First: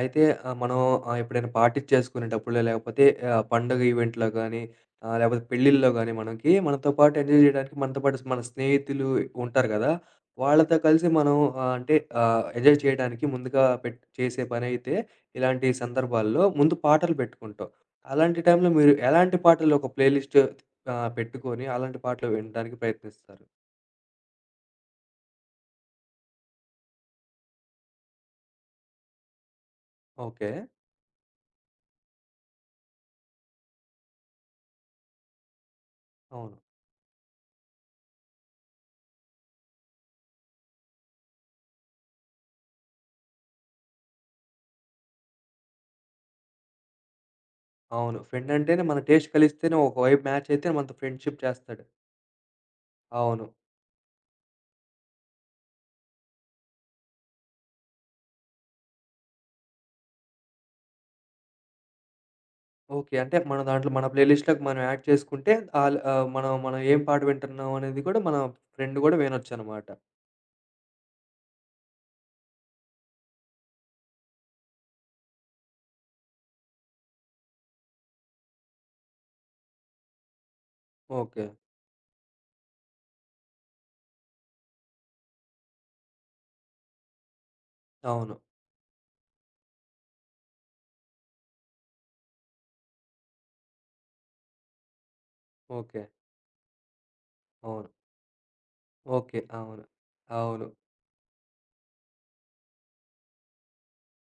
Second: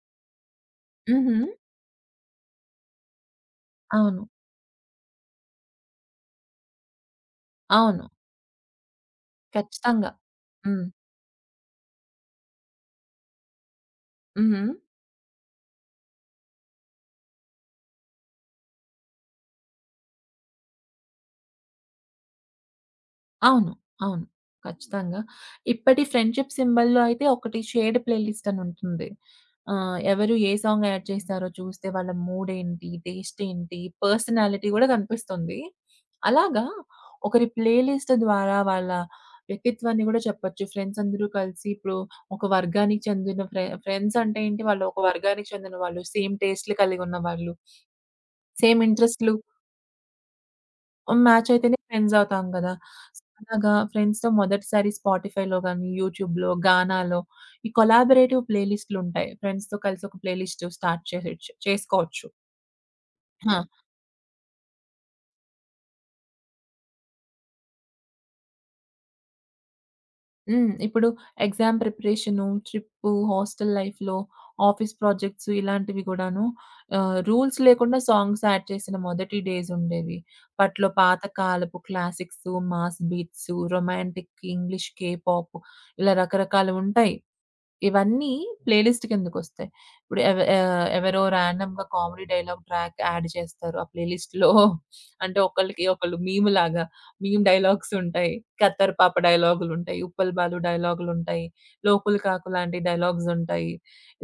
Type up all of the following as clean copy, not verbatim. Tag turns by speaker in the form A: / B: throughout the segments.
A: అయితే మనం
B: హుహు.
A: ఎప్పుడైనా పార్టీలు చేసుకునేటప్పుడో లేకపోతే పండుగ
B: అవును.
A: ఈవెంట్‌లో గానీ లేకపోతే పెళ్ళిల్లో గానీ మనకి మనతో పాటు ఎంజాయ్ జేయడానికి మనతో
B: అవును.
A: పాటు మన స్నేహితులు ఉంటారు గదా!
B: ఖచ్చితంగా.
A: వాళ్ళతో
B: హ్మ్.
A: కలిసి మనం అంటే ఎంజాయ్ చేయడానికి ముందుగా పెట్ చేసే
B: హుహు.
A: పనైతే ఇలాంటి సందర్భాల్లో ముందు పాటలు పెట్టుకుంటాం. అలాంటి టైంలో మీరు ఎలాంటి పాటలు ఒక ప్లే లిస్ట్ పెట్టుకొని అలాంటి పాటలు వినడానికి ప్రయత్నిస్తారు?
B: అవును. అవును. ఖచ్చితంగా. ఇప్పటి ఫ్రెండ్‌షిప్ సింబల్‌లో అయితే ఒకటి షేర్డ్ ప్లేలిస్ట్ అని ఉంటుంది. ఎవరు
A: ఓకే.
B: ఏ సాంగ్ యాడ్ చేశారో చూస్తే వాళ్ళ మూడ్ ఏంటి, టేస్ట్ ఏంటి, పర్సనాలిటీ గూడా కనిపిస్తుంది.
A: అవును.
B: అలాగా ఒకరి ప్లేలిస్ట్ ద్వారా వాళ్ళ వ్యక్తిత్వాన్ని గూడా చెప్పొచ్చు. ఫ్రెండ్స్ అందరూ కలిసి ఇప్పుడు ఒక వర్గానికి చెందిన ఫ్రెండ్స్ అంటే ఏంటి? వాళ్ళు ఒక వర్గానికి చెందిన వాళ్ళు, సేమ్ టేస్ట్‌లు కలిగున్న వాళ్ళు,
A: అవును. ఫ్రెండ్
B: సేమ్
A: అంటేనే మన టేస్ట్
B: ఇంట్రెస్ట్‌లు.
A: కలిస్తేనే ఒక వైబ్ మ్యాచ్ అయితే మనతో
B: హ్మ్.
A: ఫ్రెండ్‌షిప్
B: మ్యాచ్ అయితేనే
A: చేస్తాడు.
B: ఫ్రెండ్స్ అవుతాం గదా!
A: అవును.
B: సరదాగా ఫ్రెండ్స్‌తో మొదటిసారి స్పాటిఫైలో గాని, యూట్యూబ్‌లో, గానాలో ఈ కొలాబరేటివ్ ప్లే లిస్ట్‌లుంటాయి. ఫ్రెండ్స్‌తో కలిసి ఒక ప్లే లిస్ట్ స్టార్ట్ చేసేయొచ్చు చేసుకోవచ్చు
A: ఓకే. అంటే
B: ఆ!
A: మన దాంట్లో మన ప్లే లిస్ట్‌లోకి మనం యాడ్ చేసుకుంటే మనం మనం ఏం పాట వింటున్నాం అనేది కూడా మన ఫ్రెండ్ గూడా వినొచ్చనమాట.
B: హ్మ్. ఇప్పుడు ఎగ్జామ్ ప్రిపరేషను, ట్రిప్పు, హాస్టల్ లైఫ్‌లో, ఆఫీస్ ప్రాజెక్ట్స్ ఇలాంటివి గూడాను రూల్స్ లేకుండా సాంగ్స్ యాడ్ చేసిన మొదటి డేస్ ఉండేవి. అప్పట్లో పాత
A: ఓకే.
B: కాలపు classics, mass beats, romantic, English, K pop ఇలా రకరకాలువుంటాయి. ఇవన్నీ
A: అవును.
B: ప్లేలిస్ట్ కిందకొస్తాయి. ఇప్పుడు ఎవరో రాండమ్‌గా కామెడీ డైలాగ్ ట్రాక్ యాడ్ చేస్తారు ఆ ప్లేలిస్ట్‌లో. అంటే ఒకళ్ళకి
A: ఓకే.
B: ఒకళ్ళు మీమ్‌లాగా మీమ్
A: అవును.
B: డైలాగ్స్ ఉంటాయి. 'ఖత్తర్ పాప'
A: ఓకే. అవును.
B: డైలాగులుంటాయి. 'ఉప్పల్ బాలు'
A: అవును.
B: డైలాగులుంటాయి. 'లోకుల్ కాకు' లాంటి డైలాగ్స్ ఉంటాయి.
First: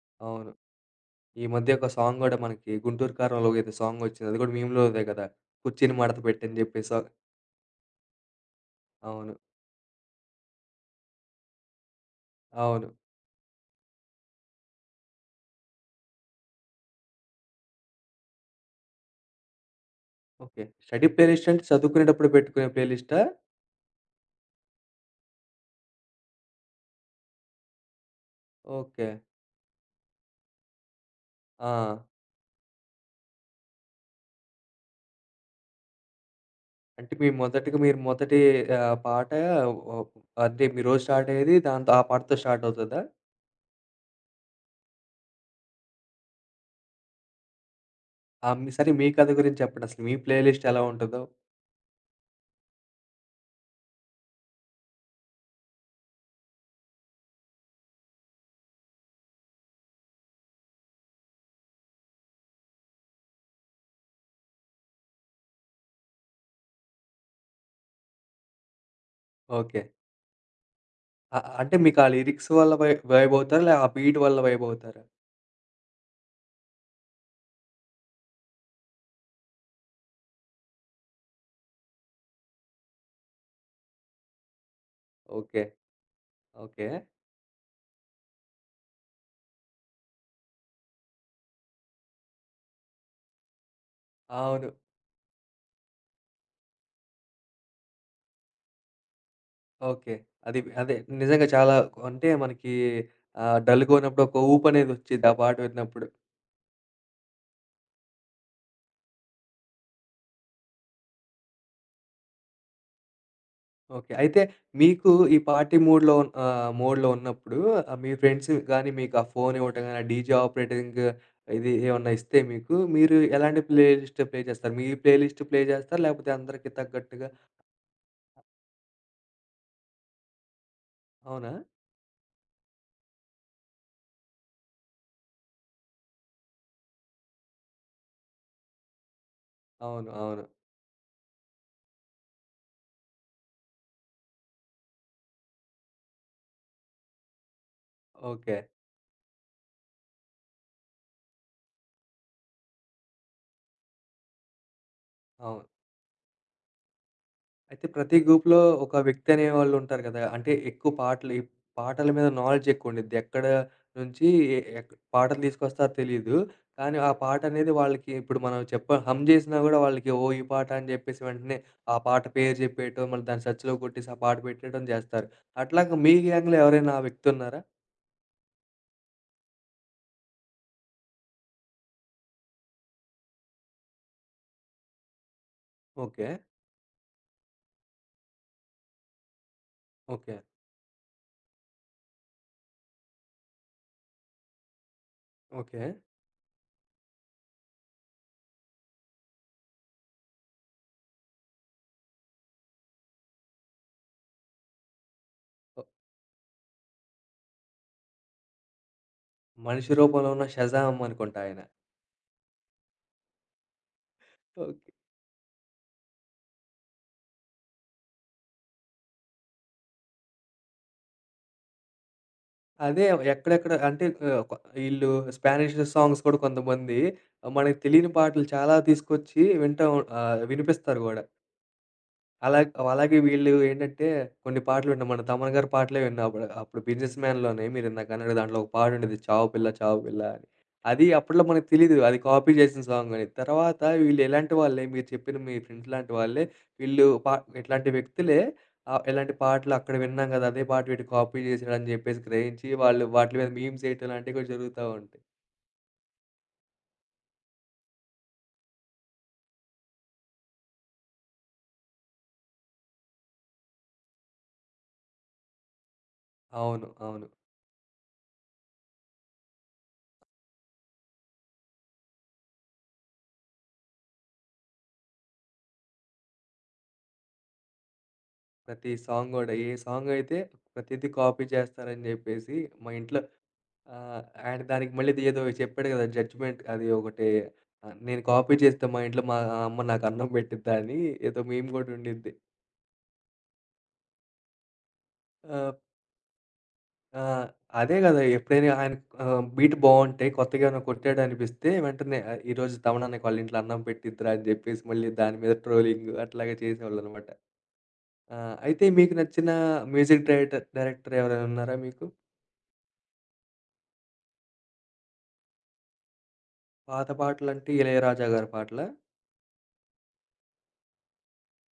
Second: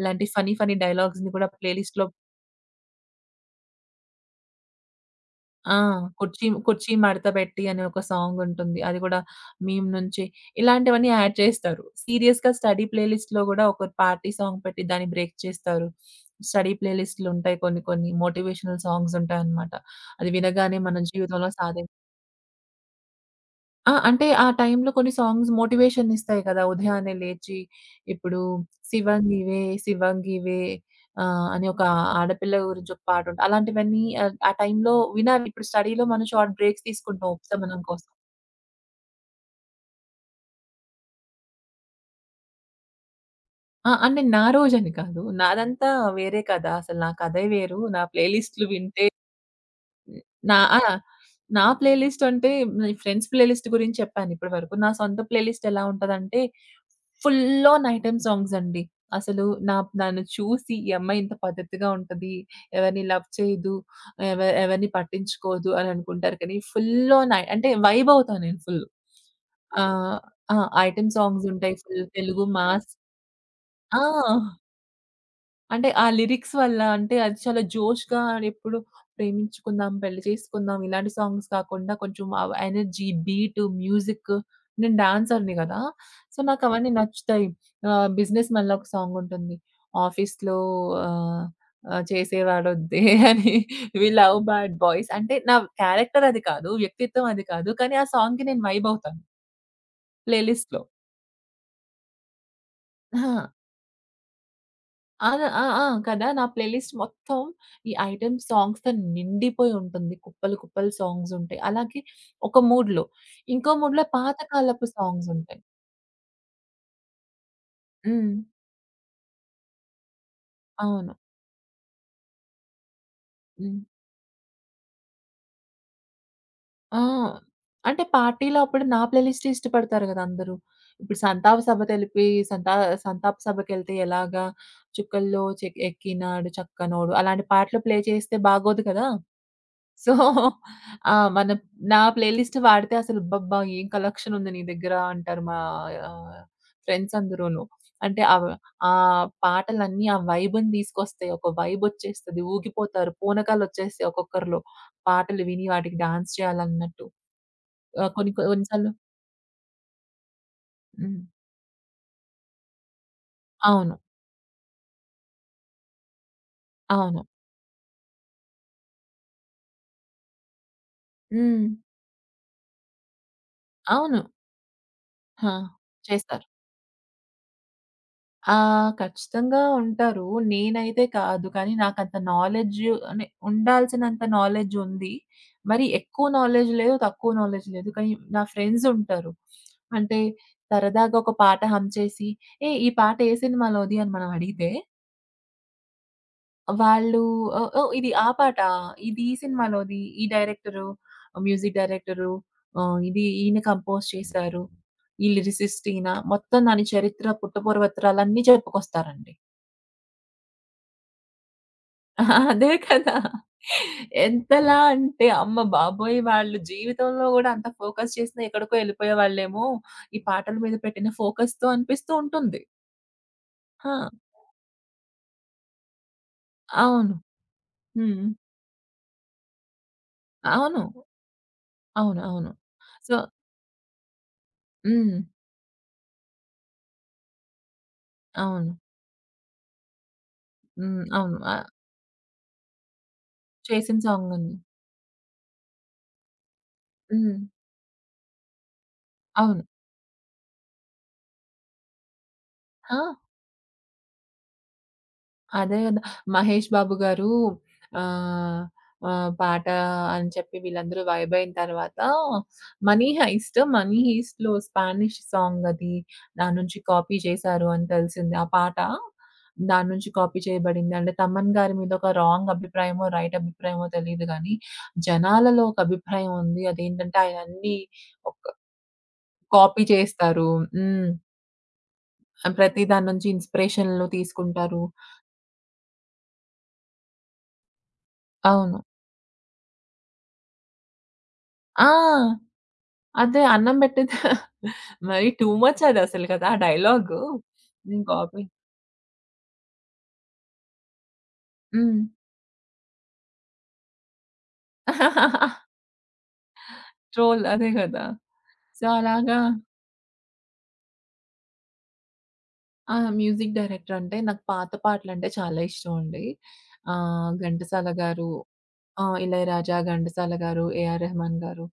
B: ఇలాంటి
A: అవును.
B: ఫన్నీ ఫన్నీ డైలాగ్స్‌ని
A: ఈ
B: కూడా
A: మధ్య ఒక
B: ప్లేలిస్ట్‌లో.
A: సాంగ్ గూడా మనకి 'గుంటూరు కారంలో' ఏదో సాంగొచ్చింది. అది గూడా మీమ్‌లోదే గదా!
B: ఆ!
A: కుర్చీని మడత
B: 'కుర్చీ
A: పెట్టని జెప్పి
B: కుర్చీ
A: సాంగ్.
B: మడత పెట్టి' అని ఒక సాంగ్ ఉంటుంది. అది కూడా
A: అవును.
B: మీమ్ నుంచి ఇలాంటివన్నీ యాడ్ చేస్తారు. సీరియస్‌గా స్టడీ
A: అవును.
B: ప్లేలిస్ట్‌లో గూడా ఒక పార్టీ సాంగ్ పెట్టి దాన్ని బ్రేక్ చేస్తారు. స్టడీ ప్లేలిస్ట్‌లుంటాయి, కొన్ని కొన్ని మోటివేషనల్ సాంగ్స్ ఉంటాయన్నమాట. అది
A: ఓకే.
B: వినగానే మన
A: స్టడీ ప్లే లిస్ట్
B: జీవితంలో
A: అంటే చదువుకునేటప్పుడు పెట్టుకునే ప్లే లిస్టా?
B: ఆ! అంటే ఆ టైంలో కొన్ని సాంగ్స్ మోటివేషన్ ఇస్తాయి కదా! ఉదయాన్నే లేచి ఇప్పుడు
A: ఓకే.
B: 'శివంగివే శివంగివే' అని
A: ఆ!
B: ఒక ఆడపిల్ల గురించి ఒక పాట ఉంటది. అలాంటివన్నీ ఆ టైంలో వినాలి. ఇప్పుడు స్టడీలో మనం షార్ట్ బ్రేక్స్
A: అంటే మీ
B: తీసుకుంటాం
A: మొదటిగా
B: ఉపశమనం
A: మీరు
B: కోసం.
A: మొదటి పాట ఒ అంటే మీ రోజు స్టార్ట్ అయ్యేది దాంతో ఆ పాటతో స్టార్ట్ అవుతదా?
B: ఆ! అంటే నా రోజని కాదు. నాదంతా వేరే కదా! అసలు నా కథే వేరు. నా
A: ఆ!
B: ప్లేలిస్ట్‌లు
A: సరే మీ
B: వింటే.
A: కథ గురించి చెప్పండి అసలు మీ
B: హ్మ్.
A: ప్లే
B: నా
A: లిస్ట్ ఎలా
B: ఆ!
A: ఉంటదో?
B: నా ప్లే లిస్ట్ అంటే మీ ఫ్రెండ్స్ ప్లే లిస్ట్ గురించి చెప్పాను ఇప్పటి వరకు. నా సొంత ప్లే లిస్ట్ ఎలా ఉంటదంటే, ఫుల్ ఆన్ ఐటెమ్ సాంగ్స్ అండి. అసలు నా నన్ను చూసి ఈ అమ్మాయి ఇంత పద్ధతిగా ఉంటది. ఎవరిని లవ్ చేయదు. ఎవరిని పట్టించుకోదు అని అనుకుంటారు. కానీ ఫుల్ ఆన్ ఐ అంటే వైబ్ అవుతా నేను ఫుల్.
A: ఓకే.
B: ఆహ్, ఆ! ఐటెమ్ సాంగ్స్
A: అంటే
B: ఉంటాయి.
A: మీకు ఆ
B: ఫుల్ తెలుగు
A: లిరిక్స్ వల్ల
B: మాస్.
A: వైబ్ అవుతారా? ఆ
B: ఆ!
A: బీట్ వల్ల వైబ్ అవుతారా?
B: అంటే ఆ లిరిక్స్ వల్ల అంటే అది చాలా జోష్‌గా ఎప్పుడు ప్రేమించుకుందాం, పెళ్లి చేసుకుందాం ఇలాంటి సాంగ్స్ కాకుండా కొంచెం ఆ ఎనర్జీ, బీటు, మ్యూజిక్. నేను డాన్సర్‌ని
A: ఓకే.
B: గదా! So,
A: okay.
B: నాకవన్నీ నచ్చుతాయి. 'బిజినెస్ మన్‌లో' ఒక సాంగ్ ఉంటుంది. ఆఫీస్‌లో ఆహ్, ఆహ్, చేసేవాడొద్దే అని వి లవ్
A: అవును.
B: బ్యాడ్ బాయ్స్ అంటే నా క్యారెక్టర్ అది కాదు, వ్యక్తిత్వం అది కాదు. కానీ ఆ సాంగ్‌కి నేను వైబ్ అవుతాను
A: ఓకే.
B: ప్లేలిస్ట్‌లో.
A: అదే నిజంగా చాలా అంటే మనకి
B: ఆ!
A: డల్‌గా ఉన్నప్పుడు ఒక ఊపనేదొచ్చిద్ది
B: ఆ!
A: ఆ పాట
B: ఆ! ఆ!
A: విన్నప్పుడు.
B: కదా! నా ప్లేలిస్ట్ మొత్తం ఈ ఐటెమ్ సాంగ్స్‌తో నిండిపోయి ఉంటుంది. కుప్పలు, కుప్పలు సాంగ్స్ ఉంటాయి. అలాగే ఒక మూడ్‌లో, ఇంకో మూడ్‌లో
A: ఓకే.
B: పాత
A: అయితే
B: కాలపు
A: మీకు
B: సాంగ్స్
A: ఈ
B: ఉంటాయి.
A: పార్టీ మూడ్‌లో మోడ్‌లో ఉన్నప్పుడు మీ
B: హ్మ్.
A: ఫ్రెండ్స్ గాని మీకు ఆ ఫోన్ ఇవ్వటం గాని, ఆ డీజే ఆపరేటింగ్
B: అవును.
A: ఇది ఏమన్నా ఇస్తే మీకు, మీరు ఎలాంటి
B: హ్మ్.
A: ప్లే లిస్ట్ ప్లే చేస్తారు? మీ ప్లే లిస్ట్ ప్లే చేస్తారా? లేకపోతే అందరికి
B: ఆ!
A: తగ్గట్టుగా
B: అంటే పార్టీలో అప్పుడు నా ప్లేలిస్టే ఇష్టపడతారు గదా అందరూ. ఇప్పుడు
A: అవునా?
B: సంతాప సభ తెలిపి సంతా సంతాప సభకెళ్తే ఎలాగా 'చుక్కల్లో చెక్ ఎక్కినాడు చక్కనోడు' అలాంటి పాటలు ప్లే చేస్తే బాగోదు కదా!
A: అవును.
B: సో,
A: అవును.
B: ఆ! నా ప్లే లిస్ట్ వాడితే అసలు "అబ్బబ్బా! ఏం కలెక్షన్ ఉంది నీ దగ్గర" అంటారు మా ఆహ్, ఫ్రెండ్స్ అందరూను. అంటే అవ్
A: ఓకే.
B: ఆ పాటలన్నీ ఆ వైబ్‌ని తీసుకొస్తాయి. ఒక వైబొచ్చేస్తది. ఊగిపోతారు. పూనకాలొచ్చేస్తాయి ఒక్కొక్కరిలో. పాటలు
A: అవును.
B: విని వాటికి డాన్స్ చేయాలన్నట్టు.
A: అయితే ప్రతి
B: కొన్ని
A: గ్రూప్‌లో
B: కొన్ని సార్లు.
A: ఒక వ్యక్తి అనేవాళ్ళుంటారు కదా! అంటే ఎక్కువ
B: హ్మ్.
A: పాటలు ఈ పాటల మీద నాలెడ్జ్ ఎక్కువుండిద్ది. ఎక్కడ
B: అవును.
A: నుంచి ఎ ఎక్ పాటలు తీసుకొస్తారో తెలీదు. కానీ ఆ
B: అవును.
A: పాట అనేది వాళ్ళకి ఇప్పుడు మనం హమ్ చేసినా గూడా వాళ్ళకి ఓహ్! ఈ పాట అని జెప్పేసి వెంటనే
B: హ్మ్.
A: ఆ పాట పేరు జెప్పేయటం, మళ్ళీ దాన్ని సెర్చ్‌లో కొట్టేసి ఆ
B: అవును.
A: పాట పెట్టేయటం జేస్తారు.
B: ఆ!
A: అట్లాగా మీ
B: చేస్తారు.
A: గ్యాంగ్‌లో ఎవరైనా ఆ వ్యక్తి ఉన్నారా?
B: ఆ! ఖచ్చితంగా ఉంటారు. నేనైతే కాదు. కానీ నాకంత నాలెడ్జ్, అంటే ఉండాల్సినంత నాలెడ్జ్ ఉంది. మరి ఎక్కువ
A: ఓకే.
B: నాలెడ్జ్ లేదు, తక్కువ నాలెడ్జ్ లేదు. కానీ నా ఫ్రెండ్స్ ఉంటారు. అంటే
A: ఓకే.
B: సరదాగా ఒక పాట హమ్ చేసి, "ఏయ్! ఈ పాట ఏ సినిమాలోది?" అని మనం అడిగితే,
A: ఓకే.
B: వాళ్ళు "ఓహ్! ఓహ్! ఇది ఆ పాట. ఇది ఈ సినిమాలోది. ఈ డైరెక్టరు, మ్యూజిక్ డైరెక్టరు ఇది ఈయన కంపోజ్ చేశారు. ఈ
A: ఓహ్!
B: లిరిసిస్ట్ ఈయన." మొత్తం దాని చరిత్ర, పుట్టపూర్వోత్తరాలన్నీ చెప్పుకొస్తారండి.
A: మనిషి రూపంలో ఉన్న షజామ్ అనుకుంటా ఆయన.
B: ఆహా! అదే కదా!
A: ఓకే.
B: ఎంతలా అంటే అమ్మ బాబోయ్! వాళ్ళు జీవితంలో గూడా అంత ఫోకస్ చేసినా ఎక్కడికో ఎళ్ళిపోయేవాళ్ళేమో, ఈ పాటల మీద పెట్టిన ఫోకస్‌తో అనిపిస్తూ ఉంటుంది.
A: అదే ఎక్కడెక్కడ అంటే
B: ఆ!
A: ఈళ్ళు స్పానిష్ సాంగ్స్ కూడా కొంతమంది
B: అవును.
A: మనకు తెలియని
B: హ్మ్.
A: పాటలు చాలా తీసుకొచ్చి వింటా
B: అవును.
A: వినిపిస్తారు గూడా.
B: అవును. అవును.
A: అలా
B: సో.
A: అలాగే వీళ్ళు ఏంటంటే కొన్ని పాటలున్నాయి.
B: హ్మ్.
A: మన 'తమన్' గారి పాటలే విన్నా అప్పుడు. అప్పుడు 'బిజినెస్ మ్యాన్‌లోనే' మీరిందాక అన్నారు దాంట్లో ఒక
B: అవును.
A: పాటుండేది 'చావు పిల్ల చావు పిల్ల' అని.
B: హ్మ్.
A: అది
B: అవును.
A: అప్పట్లో మనకు తెలీదు. అది కాపీ చేసిన సాంగ్ అని. తర్వాత
B: చేసిన
A: వీళ్ళు
B: సాంగ్
A: ఎలాంటి
B: ఉంది.
A: వాళ్ళే మీరు చెప్పిన మీ ఫ్రెండ్స్ లాంటి వాళ్ళే వీళ్ళు పా
B: హ్మ్.
A: ఇట్లాంటి వ్యక్తులే ఇలాంటి
B: అవును.
A: పాటలు అక్కడ విన్నాం కదా! అదే పాట వీడు కాపీ చేసాడని చెప్పేసి గ్రహించి
B: ఆ!
A: వాళ్ళు వాటి మీద మీమ్స్ ఏయటం లాంటివి కూడా జరుగుతా ఉంటాయి.
B: అదే గదా! 'మహేష్ బాబు' గారు ఆహ్, ఆహ్, పాట అని చెప్పి వీళ్ళందరూ వైబ్ అయిన తర్వాత, 'మనీ హైస్ట్'లో స్పానిష్ సాంగ్ అది, దాని నుంచి
A: అవును.
B: కాపీ
A: అవును.
B: చేశారు అని తెలిసింది. ఆ పాట దాని నుంచి కాపీ చేయబడింది. అంటే తమన్ గారి మీద ఒక రాంగ్ అభిప్రాయమో, రైట్ అభిప్రాయమో తెలీదు గానీ, జనాలలో ఒక అభిప్రాయం ఉంది. అదేంటంటే ఆయన అన్నీ ఒక
A: ప్రతి సాంగ్ గూడా ఏ
B: కాపీ
A: సాంగ్ అయితే
B: చేస్తారు.
A: ప్రతీది
B: హ్మ్.
A: కాపీ చేస్తారని చెప్పేసి
B: ప్రతి
A: మా
B: దాని
A: ఇంట్లో
B: నుంచి
A: ఆ!
B: ఇన్‌స్పిరేషన్‌లు
A: ఆయన
B: తీసుకుంటారు.
A: దానికి మళ్ళీ ఏదో చెప్పాడు గదా! జడ్జ్‌మెంట్ అది ఒకటి నేను కాపీ
B: అవును.
A: చేస్తే మా ఇంట్లో మా అమ్మ నాకు అన్నం పెట్టిద్దా అని ఏదో మీమ్
B: ఆ!
A: గూడా ఉండిద్ది.
B: అదే అన్నం పెట్టేది మరి టూ
A: ఆహ్,
B: మచ్ అదసలు కదా ఆ డైలాగు.
A: ఆహ్, అదే
B: హ్మ్.
A: గదా!
B: కాపీ.
A: ఎప్పుడైనా ఆయన బీట్ బావుంటే కొత్తగా ఏమైనా కొట్టాడనిపిస్తే
B: హ్మ్.
A: వెంటనే ఈరోజు తమన్నా నాకు వాళ్ళ ఇంట్లో అన్నం పెట్టిద్దిరా అని జెప్పేసి మళ్ళీ దాని మీద ట్రోలింగ్ అట్లాగే చేసేవాళ్ళనమాట.
B: ట్రోల్ అదే గదా!
A: ఆ! అయితే
B: సో,
A: మీకు
B: అలాగా.
A: నచ్చిన మ్యూజిక్ డైరెక్టర్ డైరెక్టర్ ఎవరైనా ఉన్నారా మీకు?
B: ఆ! మ్యూజిక్ డైరెక్టర్ అంటే నాకు పాత పాటలంటే చాలా ఇష్టమండి.
A: పాత పాటలంటే
B: ఘంటసాల గారు.
A: 'ఇళయరాజా' గారి పాటలా?
B: ఆ! 'ఇళయరాజా', 'ఘంటసాల' గారు, 'ఏఆర్ రెహమాన్' గారు,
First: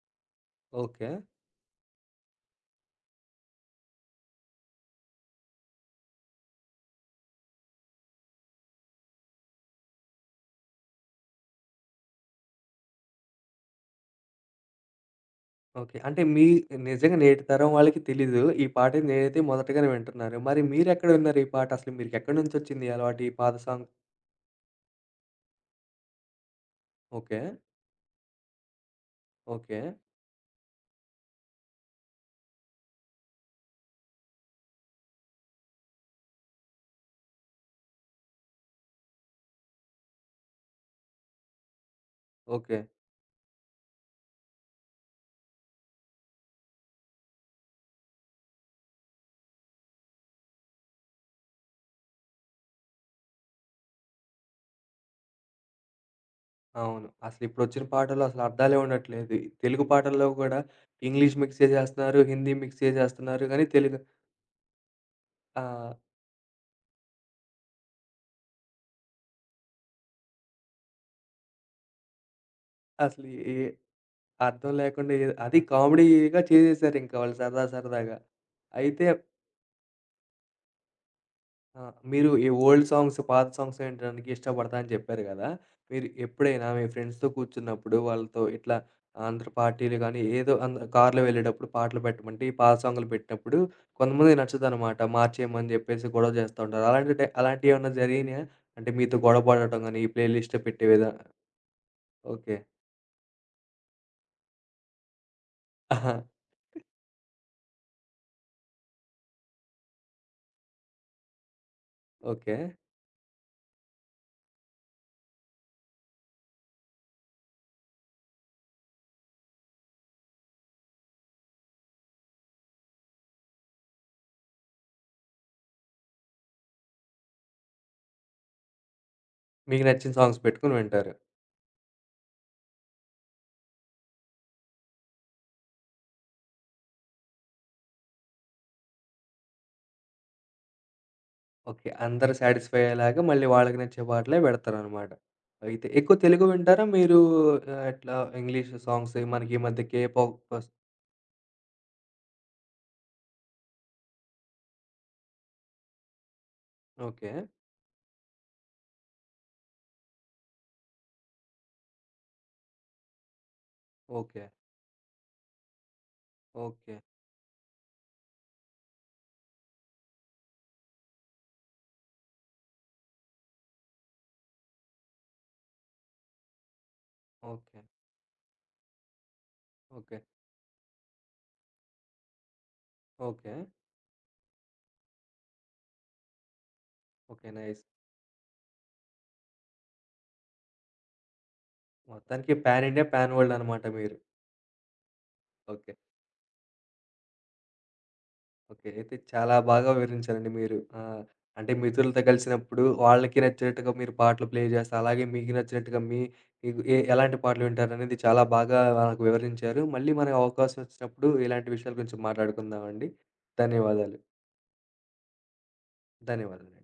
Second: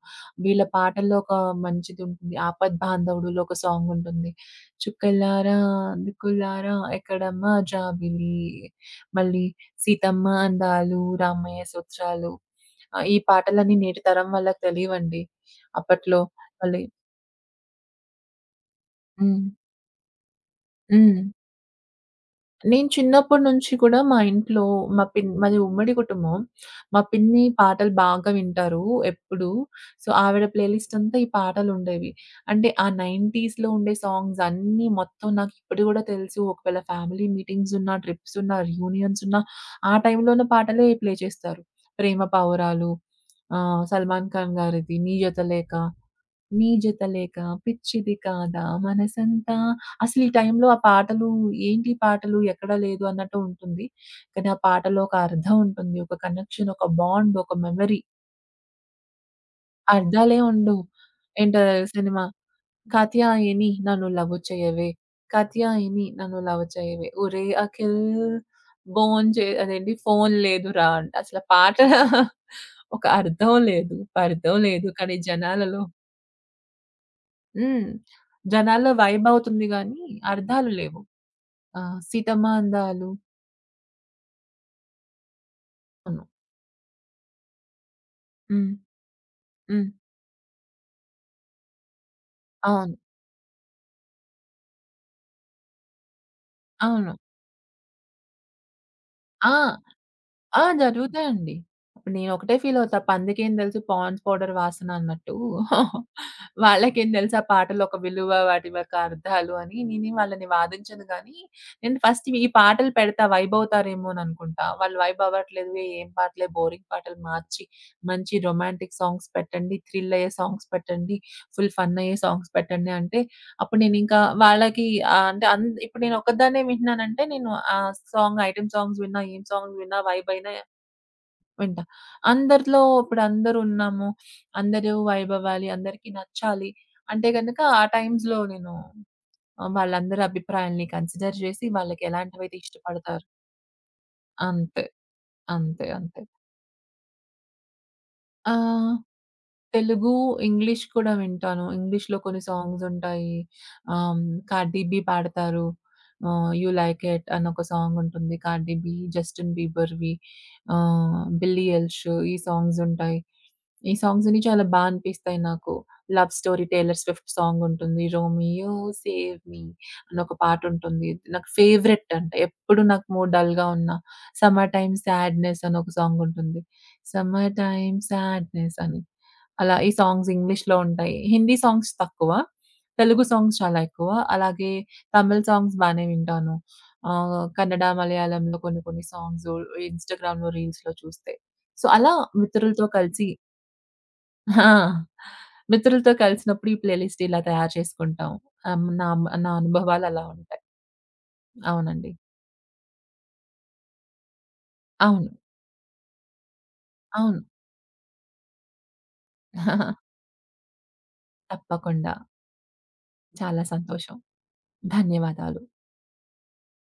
B: వీళ్ళ
A: ఓకే.
B: పాటల్లో ఒక మంచిదుంటుంది. 'ఆపద్ బాంధవుడులో' ఒక సాంగుంటుంది. చుక్కలారా, దిక్కులారా ఎక్కడమ్మా జాబిల్లి, మళ్ళీ 'సీతమ్మ అందాలు, రామయ్య సూత్రాలు'. ఈ పాటలన్నీ నేటి తరం వాళ్ళకి తెలీవండి.
A: ఓకే.
B: అప్పట్లో
A: అంటే
B: మళ్ళీ.
A: నిజంగా నేటి తరం వాళ్ళకి తెలీదు. ఈ పాటని నేనైతే
B: హ్మ్.
A: మొదటగానే వింటున్నారు. మరి మీరెక్కడ
B: హ్మ్.
A: విన్నారు ఈ పాట? అసలు మీకెక్కడి నుంచొచ్చింది
B: నేను
A: ఈ అలవాటు? ఈ
B: చిన్నప్పటి
A: పాత
B: నుంచి
A: సాంగ్
B: కూడా మా ఇంట్లో మా పిన్ మాది ఉమ్మడి కుటుంబం. మా
A: ఓకే.
B: పిన్ని పాటలు బాగా వింటారు ఎప్పుడూ.
A: ఓకే.
B: సో, ఆవిడ ప్లేలిస్ట్ అంతా ఈ పాటలుండేవి. అంటే ఆ 90స్‌లో ఉండే సాంగ్స్ అన్నీ మొత్తం నాకిప్పటికి కూడా తెలుసు. ఒకవేళ ఫ్యామిలీ మీటింగ్స్ ఉన్నా, ట్రిప్స్ ఉన్నా, రియూనియన్స్ ఉన్నా ఆ టైంలోన పాటలే ప్లే చేస్తారు. 'ప్రేమ
A: ఓకే.
B: పావురాలు', 'సల్మాన్ ఖాన్' గారిది 'నీ జత లేక.' నీ జత లేక పిచ్చిది కాదా మనసంతా. అసలు ఈ టైంలో ఆ పాటలు, ఏంటి ఈ పాటలు ఎక్కడా లేదు అన్నట్టు ఉంటుంది. కానీ ఆ పాటలో ఒక అర్థం ఉంటుంది. ఒక కనెక్షన్, ఒక
A: అవును.
B: బాండ్, ఒక
A: అసలిప్పుడొచ్చిన
B: మెమరీ.
A: పాటల్లో అసలు అర్థాలే ఉండట్లేదు. ఈ తెలుగు పాటల్లో
B: అర్థాలే
A: గూడా
B: ఉండవు.
A: ఇంగ్లీష్ మిక్స్
B: ఏంటో
A: చేసేస్తున్నారు,
B: సినిమా
A: హిందీ మిక్స్ చేసేస్తున్నారు గానీ
B: 'కథయాయిని
A: తెలుగు
B: నన్ను లవ్ చేయవే,
A: ఆహ్,
B: కథయాయిని నన్ను లవ్ చేయవే, ఒరేయ్ అఖిల్ బోన్ చే' అదేంటి 'ఫోన్ లేదురా' అంట. అసల పాట ఒక
A: అసలు
B: అర్థం
A: ఏ
B: లేదు, పర్థం
A: అర్థం
B: లేదు.
A: లేకుండా
B: కానీ
A: ఏదో అది
B: జనాలలో.
A: కామెడీగా చేసేసారింక వాళ్ళు సరదా
B: హ్మ్.
A: సరదాగా.
B: జనాల్లో
A: అయితే
B: వైబవుతుంది గానీ, అర్థాలు లేవు.
A: ఆ!
B: ఆ!
A: మీరు ఈ
B: సీతమ్మ
A: ఓల్డ్
B: అందాలు.
A: సాంగ్స్, పాత సాంగ్స్ వినడానికి ఇష్టపడతా అని చెప్పారు గదా! మీరు
B: అవును.
A: ఎప్పుడైనా మీ ఫ్రెండ్స్‌తో కూర్చున్నప్పుడు వాళ్ళతో
B: హ్మ్.
A: ఇట్లా అందరు
B: హ్మ్.
A: పార్టీలు గానీ, ఏదో కార్‌లో వెళ్ళేటప్పుడు పాటలు పెట్టమంటే, ఈ పాత
B: అవును.
A: సాంగులు పెట్టినప్పుడు కొంతమందికి నచ్చదనమాట. మార్చేయమని జెప్పేసి గొడవ జేస్తా ఉంటారు.
B: అవును.
A: అలాంటియేమన్నా జరిగినాయా? అంటే మీతో గొడవ
B: ఆ!
A: పడటం గానీ, ఈ ప్లేలిస్ట్
B: ఆ!
A: పెట్టే విధా
B: జరుగుతాయండి. ఇప్పుడు నేనొకటే
A: ఓకే.
B: ఫీలవుతా. పందికేం తెలుసు పాండ్స్ పౌడర్ వాసన అన్నట్టు.
A: ఆహా!
B: వాళ్ళకేం తెలుసు ఆ పాటలొక విలువ, వాటి యొక్క అర్థాలు అని. నేనేం వాళ్ళని వాదించను గానీ, నేను ఫస్ట్ ఈ
A: ఓకే.
B: పాటలు పెడతా వైబవుతారేమోననుకుంటా. వాళ్ళు వైబవ్వట్లేదు. ఏం పాటలే బోరింగ్ పాటలు మార్చి, మంచి రొమాంటిక్ సాంగ్స్ పెట్టండి, థ్రిల్లయ్యే సాంగ్స్ పెట్టండి, ఫుల్ ఫన్నయ్యే సాంగ్స్ పెట్టండి అంటే అప్పుడు నేనింకా వాళ్ళకి ఆహ్, అంటే అన్ ఇప్పుడు నేను ఒక్కదాన్నే వింటున్నానంటే నేను ఆ ఐటెమ్ సాంగ్స్ విన్నా, ఏం సాంగ్స్
A: మీకు
B: విన్నా
A: నచ్చిన
B: వైబ్
A: సాంగ్స్
B: అయినా
A: పెట్టుకొని వింటారు.
B: వింటా. అందరిలో ఇప్పుడు అందరూ ఉన్నాము. అందరూ వైబ్ అవ్వాలి, అందరికీ నచ్చాలి అంటే గనక ఆ టైమ్స్‌లో నేను వాళ్ళందరి అభిప్రాయాల్ని కన్సిడర్ చేసి
A: ఓకే.
B: వాళ్ళకి
A: అందరూ
B: ఎలాంటివైతే
A: సాటిస్ఫై అయ్యేలాగా
B: ఇష్టపడతారు
A: మళ్ళీ వాళ్ళకి నచ్చే పాటలే
B: అంతే.
A: పెడతారనమాట.
B: అంతే.
A: అయితే ఎక్కువ
B: అంతే.
A: తెలుగు వింటారా మీరు? ఇట్లా
B: ఆ!
A: ఇంగ్లీష్ సాంగ్స్ మనకి ఈ మధ్య కే
B: తెలుగు,
A: పాప్
B: ఇంగ్లీష్ కూడా వింటాను. ఇంగ్లీష్‌లో కొన్ని సాంగ్స్ ఉంటాయి. ఆహ్, 'కార్డీ బీ' పాడతారు. 'You like it'
A: okay.
B: అని ఒక సాంగ్ ఉంటుంది. 'కార్డీ బీ', 'జస్టిన్ బీబర్‌వి', 'బిల్లీ ఎలిష్' ఈ సాంగ్స్ ఉంటాయి. ఈ సాంగ్స్ అన్ని
A: ఓకే.
B: చాలా బా అనిపిస్తాయి నాకు. 'Love Story'
A: okay.
B: 'Taylor Swift' song ఉంటుంది. 'రోమియో సేవ్ మీ' అని ఒక పాట ఉంటుంది. నాకు ఫేవరెట్ అంట. ఎప్పుడు నాకు మూడ్ డల్‌గా ఉన్నా 'సమ్మర్ టైమ్ సాడ్‌నెస్' అని ఒక సాంగ్ ఉంటుంది. 'Summer
A: okay.
B: టైమ్ సాడ్‌నెస్' అని. అలా ఈ
A: ఓకే.
B: సాంగ్స్ ఇంగ్లీష్‌లో ఉంటాయి. హిందీ సాంగ్స్ తక్కువ. తెలుగు
A: ఓకే.
B: సాంగ్స్ చాలా ఎక్కువ. అలాగే తమిళ్ సాంగ్స్ బానే వింటాను.
A: ఓకే.
B: కన్నడ,
A: నైస్.
B: మలయాళంలో కొన్ని కొన్ని సాంగ్స్ ఇన్‌స్టాగ్రామ్‌లో, రీల్స్‌లో చూస్తే. సో, అలా
A: మొత్తానికి పాన్
B: మిత్రులతో
A: ఇండియా,
B: కలిసి.
A: పాన్ వరల్డ్ అనమాట మీరు.
B: ఆ!
A: ఓకే.
B: మిత్రులతో కలిసినప్పుడు ఈ ప్లే లిస్ట్ ఇలా తయారు చేసుకుంటాం. ఆహ్,
A: ఓకే.
B: నా
A: అయితే
B: నా
A: చాలా బాగా
B: అనుభవాలు అలా
A: వివరించారండి
B: ఉంటాయి.
A: మీరు. అంటే
B: అవునండి.
A: మిత్రులతో కలిసినప్పుడు వాళ్ళకి నచ్చినట్టుగా మీరు పాటలు ప్లే చేస్తా, అలాగే
B: అవును.
A: మీకు నచ్చినట్టుగా మీకు ఎలాంటి
B: అవును.
A: పాటలు వింటారనేది చాలా బాగా నాకు వివరించారు. మళ్ళీ మనకు అవకాశం వచ్చినప్పుడు ఇలాంటి విషయాల
B: తప్పకుండా.
A: గురించి మాట్లాడుకుందామండి.
B: చాలా
A: ధన్యవాదాలు.
B: సంతోషం. ధన్యవాదాలు.
A: ధన్యవాదాలు.